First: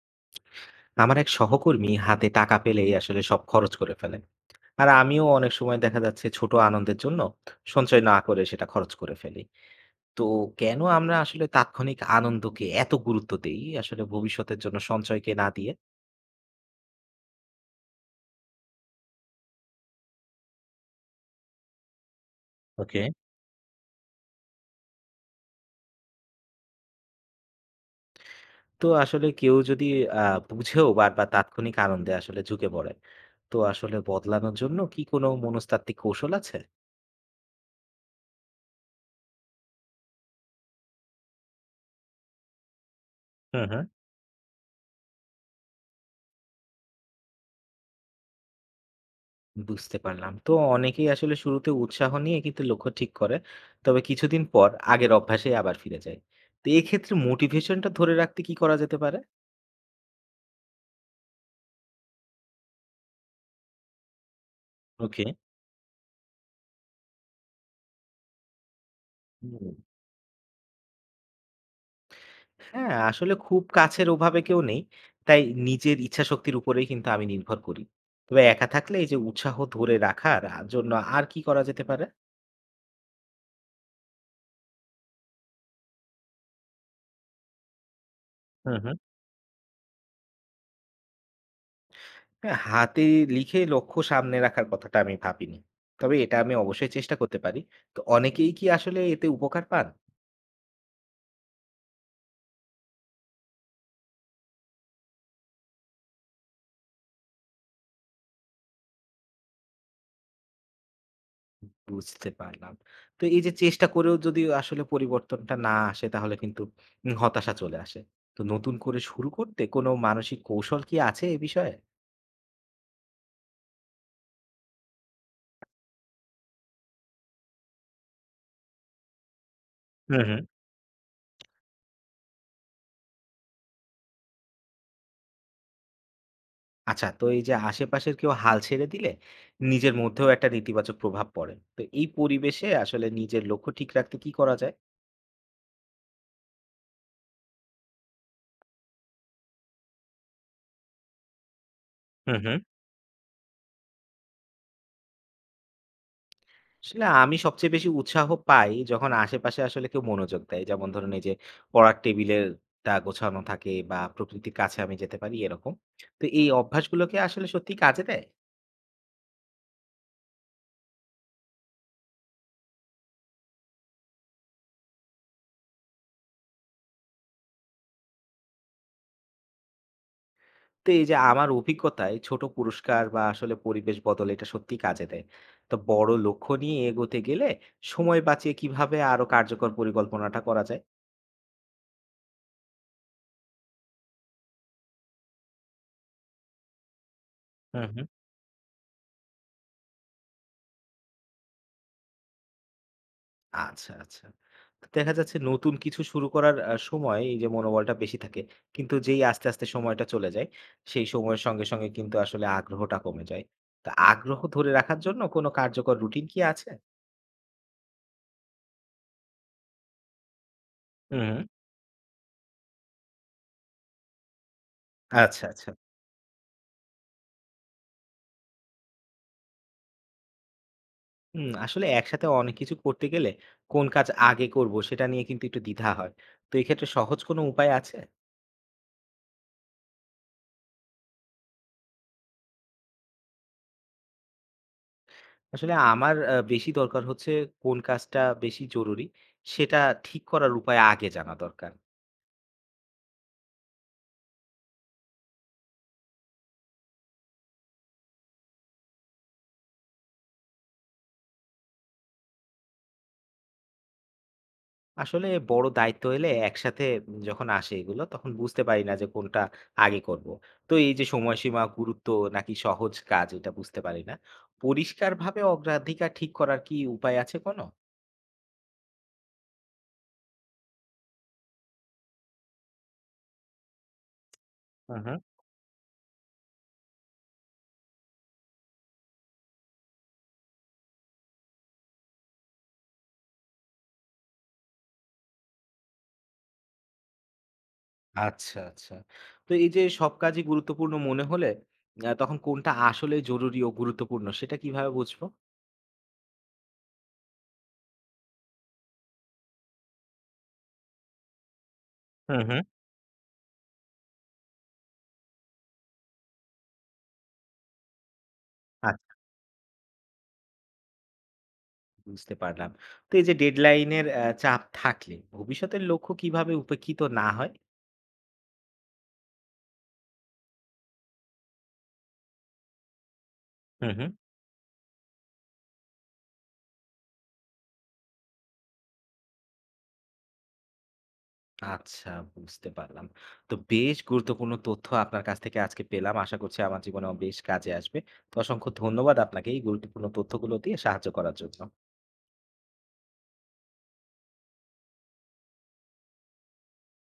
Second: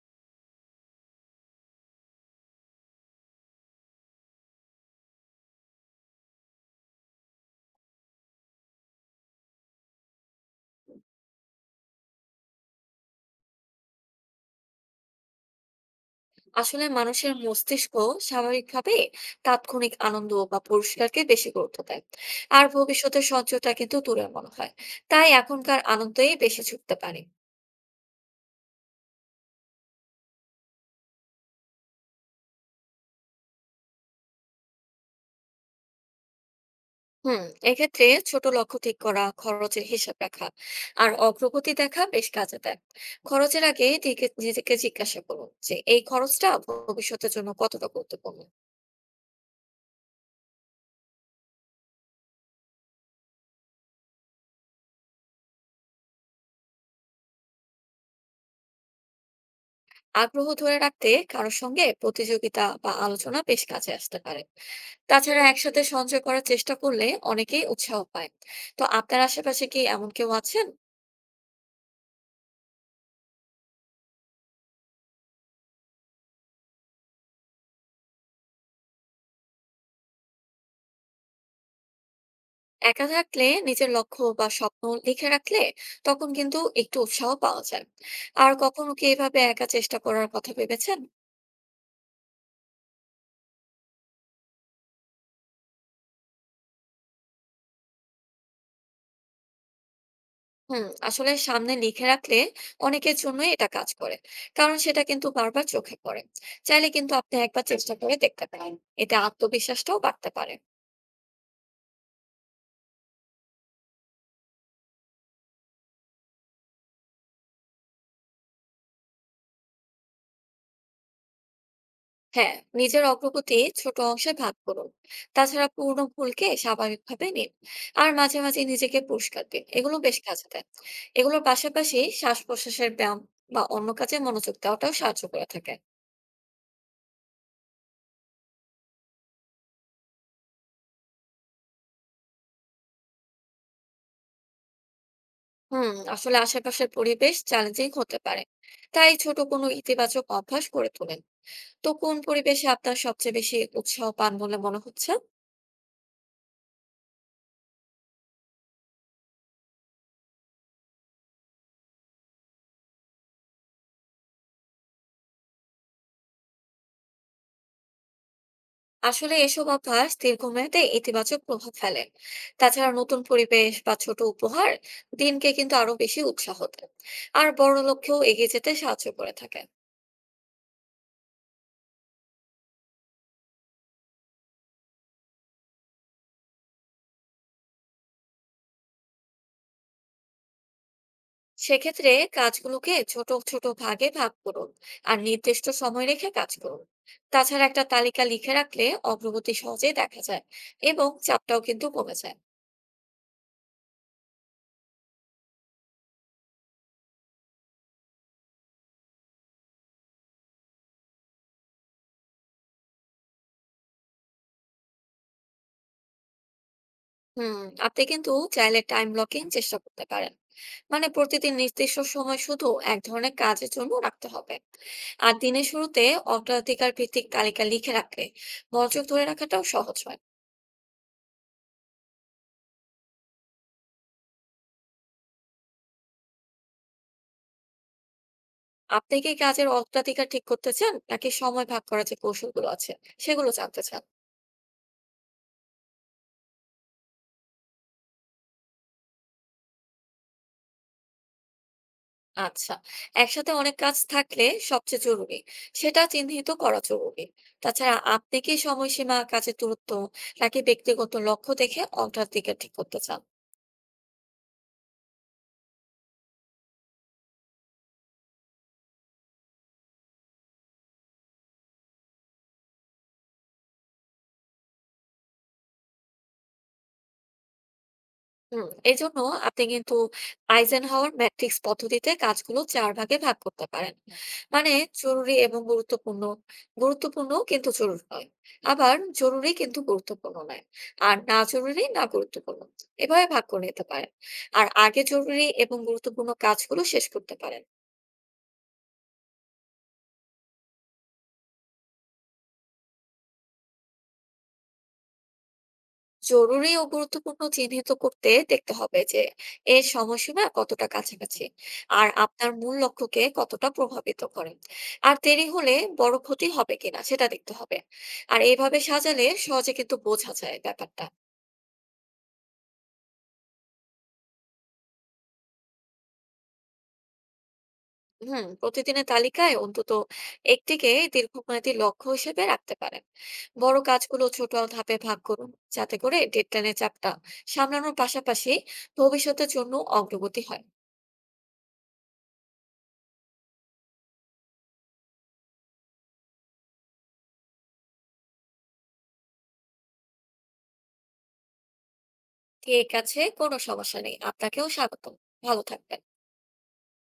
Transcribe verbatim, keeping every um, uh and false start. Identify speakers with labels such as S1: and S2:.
S1: আমার এক সহকর্মী হাতে টাকা পেলেই আসলে সব খরচ করে ফেলেন। আর আমিও অনেক সময় দেখা যাচ্ছে ছোট আনন্দের জন্য সঞ্চয় না করে সেটা খরচ করে ফেলি। তো কেন আমরা আসলে তাৎক্ষণিক আনন্দকে এত গুরুত্ব দেই আসলে ভবিষ্যতের জন্য সঞ্চয়কে না দিয়ে?
S2: আসলে মানুষের মস্তিষ্ক স্বাভাবিকভাবে তাৎক্ষণিক আনন্দ বা পুরস্কারকে বেশি গুরুত্ব দেয়। আর
S1: ওকে।
S2: ভবিষ্যতের সঞ্চয়টা কিন্তু দূরের মনে হয়, তাই এখনকার আনন্দেই বেশি ঝুঁকতে পারে।
S1: তো আসলে কেউ যদি আহ বুঝেও বারবার তাৎক্ষণিক আনন্দে আসলে ঝুঁকে পড়ে, তো আসলে বদলানোর জন্য কি কোনো মনস্তাত্ত্বিক কৌশল আছে?
S2: হুম, এক্ষেত্রে ছোট লক্ষ্য ঠিক করা, খরচের হিসাব রাখা আর অগ্রগতি দেখা বেশ কাজে দেয়। খরচের
S1: হুম, হুম।
S2: আগে নিজেকে নিজেকে জিজ্ঞাসা করুন যে এই খরচটা ভবিষ্যতের জন্য কতটা গুরুত্বপূর্ণ।
S1: বুঝতে পারলাম। তো অনেকেই আসলে শুরুতে উৎসাহ নিয়ে কিন্তু লক্ষ্য ঠিক করে। তবে কিছুদিন পর আগের অভ্যাসে আবার ফিরে যায়। তো এক্ষেত্রে মোটিভেশনটা ধরে রাখতে কি করা যেতে পারে?
S2: আগ্রহ ধরে রাখতে কারোর সঙ্গে প্রতিযোগিতা বা আলোচনা বেশ কাজে আসতে পারে।
S1: ওকে।
S2: তাছাড়া একসাথে সঞ্চয় করার চেষ্টা করলে অনেকেই উৎসাহ পায়। তো আপনার আশেপাশে
S1: হুম।
S2: কি এমন কেউ আছেন?
S1: হ্যাঁ, আসলে খুব কাছের ওভাবে কেউ নেই। তাই নিজের ইচ্ছাশক্তির উপরেই কিন্তু আমি নির্ভর করি। তবে একা থাকলে এই যে উৎসাহ ধরে রাখার আ জন্য আর কি করা যেতে পারে?
S2: একা থাকলে নিজের লক্ষ্য বা স্বপ্ন লিখে রাখলে তখন কিন্তু একটু উৎসাহ পাওয়া যায়। আর
S1: হুম,
S2: কখনো
S1: হুম।
S2: কি এভাবে একা চেষ্টা করার কথা ভেবেছেন?
S1: হ্যাঁ, হাতে লিখে লক্ষ্য সামনে রাখার কথাটা আমি ভাবিনি। তবে এটা আমি অবশ্যই চেষ্টা করতে পারি। তো অনেকেই কি আসলে এতে উপকার পান?
S2: হুম, আসলে সামনে লিখে রাখলে অনেকের জন্যই এটা কাজ করে, কারণ সেটা কিন্তু বারবার চোখে পড়ে। চাইলে কিন্তু আপনি একবার চেষ্টা করে দেখতে পারেন, এতে আত্মবিশ্বাসটাও বাড়তে পারে।
S1: বুঝতে পারলাম। তো এই যে চেষ্টা করেও যদি আসলে পরিবর্তনটা না আসে তাহলে কিন্তু উম হতাশা চলে আসে। তো নতুন করে শুরু করতে কোনো মানসিক কৌশল কি আছে এ বিষয়ে?
S2: হ্যাঁ, নিজের অগ্রগতি ছোট অংশে ভাগ করুন, তাছাড়া পুরনো ভুলকে স্বাভাবিকভাবে নিন, আর মাঝে মাঝে নিজেকে পুরস্কার দিন, এগুলো বেশ
S1: হুম, হুম।
S2: কাজে দেয়। এগুলোর পাশাপাশি শ্বাস প্রশ্বাসের ব্যায়াম বা অন্য কাজে মনোযোগ দেওয়াটাও সাহায্য করে থাকে।
S1: আচ্ছা, তো এই যে আশেপাশের কেউ হাল ছেড়ে দিলে নিজের মধ্যেও একটা নেতিবাচক প্রভাব পড়ে। তো এই পরিবেশে আসলে নিজের লক্ষ্য ঠিক রাখতে কি করা যায়?
S2: হুম, আসলে আশেপাশের পরিবেশ চ্যালেঞ্জিং হতে পারে, তাই ছোট কোনো ইতিবাচক অভ্যাস করে তুলেন। তো কোন
S1: হুম, হুম।
S2: পরিবেশে আপনার সবচেয়ে বেশি উৎসাহ পান বলে মনে হচ্ছে?
S1: আসলে আমি সবচেয়ে বেশি উৎসাহ পাই যখন আশেপাশে আসলে কেউ মনোযোগ দেয়। যেমন ধরুন এই যে পড়ার টেবিলেরটা গোছানো থাকে বা প্রকৃতির কাছে আমি যেতে পারি এরকম। তো এই অভ্যাসগুলোকে আসলে সত্যিই কাজে দেয়।
S2: আসলে এসব অভ্যাস দীর্ঘমেয়াদে ইতিবাচক প্রভাব ফেলে। তাছাড়া নতুন পরিবেশ বা ছোট উপহার দিনকে কিন্তু আরো বেশি উৎসাহ দেয় আর বড় লক্ষ্যেও এগিয়ে যেতে সাহায্য করে থাকে।
S1: তো এই যে আমার অভিজ্ঞতায় ছোট পুরস্কার বা আসলে পরিবেশ বদল এটা সত্যিই কাজে দেয়। তো বড় লক্ষ্য নিয়ে এগোতে গেলে সময় বাঁচিয়ে কিভাবে আরো কার্যকর পরিকল্পনাটা করা যায়?
S2: সেক্ষেত্রে কাজগুলোকে ছোট ছোট ভাগে ভাগ করুন আর নির্দিষ্ট সময় রেখে কাজ করুন। তাছাড়া
S1: হুম,
S2: একটা
S1: হুম।
S2: তালিকা লিখে রাখলে অগ্রগতি সহজেই দেখা যায় এবং চাপটাও কিন্তু কমে যায়।
S1: আচ্ছা, আচ্ছা। তো দেখা যাচ্ছে নতুন কিছু শুরু করার আ সময় এই যে মনোবলটা বেশি থাকে। কিন্তু যেই আস্তে, আস্তে সময়টা চলে যায়, সেই সময়ের সঙ্গে, সঙ্গে কিন্তু আসলে আগ্রহটা কমে যায়। তা আগ্রহ ধরে রাখার জন্য কোনো কার্যকর রুটিন কি আছে?
S2: হুম, আপনি কিন্তু চাইলে টাইম ব্লকিং চেষ্টা করতে পারেন, মানে
S1: হুম, হুম।
S2: প্রতিদিন নির্দিষ্ট সময় শুধু এক ধরনের কাজের জন্য রাখতে হবে। আর
S1: আচ্ছা,
S2: দিনের
S1: আচ্ছা।
S2: শুরুতে অগ্রাধিকার ভিত্তিক তালিকা লিখে রাখলে মনোযোগ ধরে রাখাটাও সহজ হয়।
S1: হুম, আসলে একসাথে অনেক কিছু করতে গেলে কোন কাজ আগে করব সেটা নিয়ে কিন্তু একটু দ্বিধা হয়। তো এক্ষেত্রে সহজ কোনো উপায় আছে?
S2: আপনি কি কাজের অগ্রাধিকার ঠিক করতে চান, নাকি সময় ভাগ করার যে কৌশলগুলো আছে সেগুলো জানতে চান?
S1: আসলে আমার আ বেশি দরকার হচ্ছে কোন কাজটা বেশি জরুরি সেটা ঠিক করার উপায় আগে জানা দরকার।
S2: আচ্ছা, একসাথে অনেক কাজ থাকলে সবচেয়ে জরুরি সেটা চিহ্নিত করা জরুরি। তাছাড়া আপনি কি সময়সীমা, কাজের দূরত্ব নাকি ব্যক্তিগত লক্ষ্য দেখে অগ্রাধিকার ঠিক করতে চান?
S1: আসলে বড় দায়িত্ব এলে একসাথে যখন আসে এগুলো তখন বুঝতে পারি না যে কোনটা আগে করব। তো এই যে সময়সীমা গুরুত্ব নাকি সহজ কাজ এটা বুঝতে পারি না। পরিষ্কারভাবে অগ্রাধিকার ঠিক করার কি উপায় আছে কোনো?
S2: হুম, এজন্য আপনি কিন্তু আইজেনহাওয়ার ম্যাট্রিক্স পদ্ধতিতে কাজগুলো চার ভাগে ভাগ করতে পারেন। মানে,
S1: হুম, হুম।
S2: জরুরি এবং গুরুত্বপূর্ণ, গুরুত্বপূর্ণ কিন্তু জরুরি নয়, আবার জরুরি কিন্তু গুরুত্বপূর্ণ নয়, আর না জরুরি না গুরুত্বপূর্ণ, এভাবে ভাগ করে নিতে পারেন। আর আগে জরুরি এবং গুরুত্বপূর্ণ কাজগুলো শেষ করতে পারেন।
S1: আচ্ছা, আচ্ছা। তো এই যে সব কাজই গুরুত্বপূর্ণ মনে হলে আ তখন কোনটা আসলে জরুরি ও গুরুত্বপূর্ণ সেটা কিভাবে বুঝবো?
S2: জরুরি ও গুরুত্বপূর্ণ চিহ্নিত করতে দেখতে হবে যে এর সময়সীমা কতটা কাছাকাছি আর
S1: হুম,
S2: আপনার
S1: হুম।
S2: মূল লক্ষ্যকে কতটা প্রভাবিত করে। আর দেরি হলে বড় ক্ষতি হবে কিনা সেটা দেখতে হবে। আর এইভাবে
S1: আচ্ছা,
S2: সাজালে সহজে কিন্তু বোঝা যায় ব্যাপারটা।
S1: বুঝতে পারলাম। তো এই যে ডেডলাইনের আ চাপ থাকলে ভবিষ্যতের লক্ষ্য কিভাবে উপেক্ষিত না হয়?
S2: হুম, প্রতিদিনের তালিকায় অন্তত একটিকে দীর্ঘমেয়াদী লক্ষ্য হিসেবে রাখতে পারেন। বড়
S1: হুম, হুম।
S2: কাজগুলো ছোট ধাপে ভাগ করুন, যাতে করে ডেডলাইনের চাপটা সামলানোর পাশাপাশি ভবিষ্যতের জন্য অগ্রগতি হয়।
S1: আচ্ছা, বুঝতে পারলাম। তো বেশ গুরুত্বপূর্ণ তথ্য আপনার কাছ থেকে আজকে পেলাম। আশা করছি আমার জীবনেও বেশ কাজে আসবে। তো অসংখ্য ধন্যবাদ আপনাকে এই গুরুত্বপূর্ণ তথ্যগুলো দিয়ে সাহায্য করার জন্য।
S2: ঠিক আছে, কোনো সমস্যা নেই, আপনাকেও স্বাগতম। ভালো থাকবেন।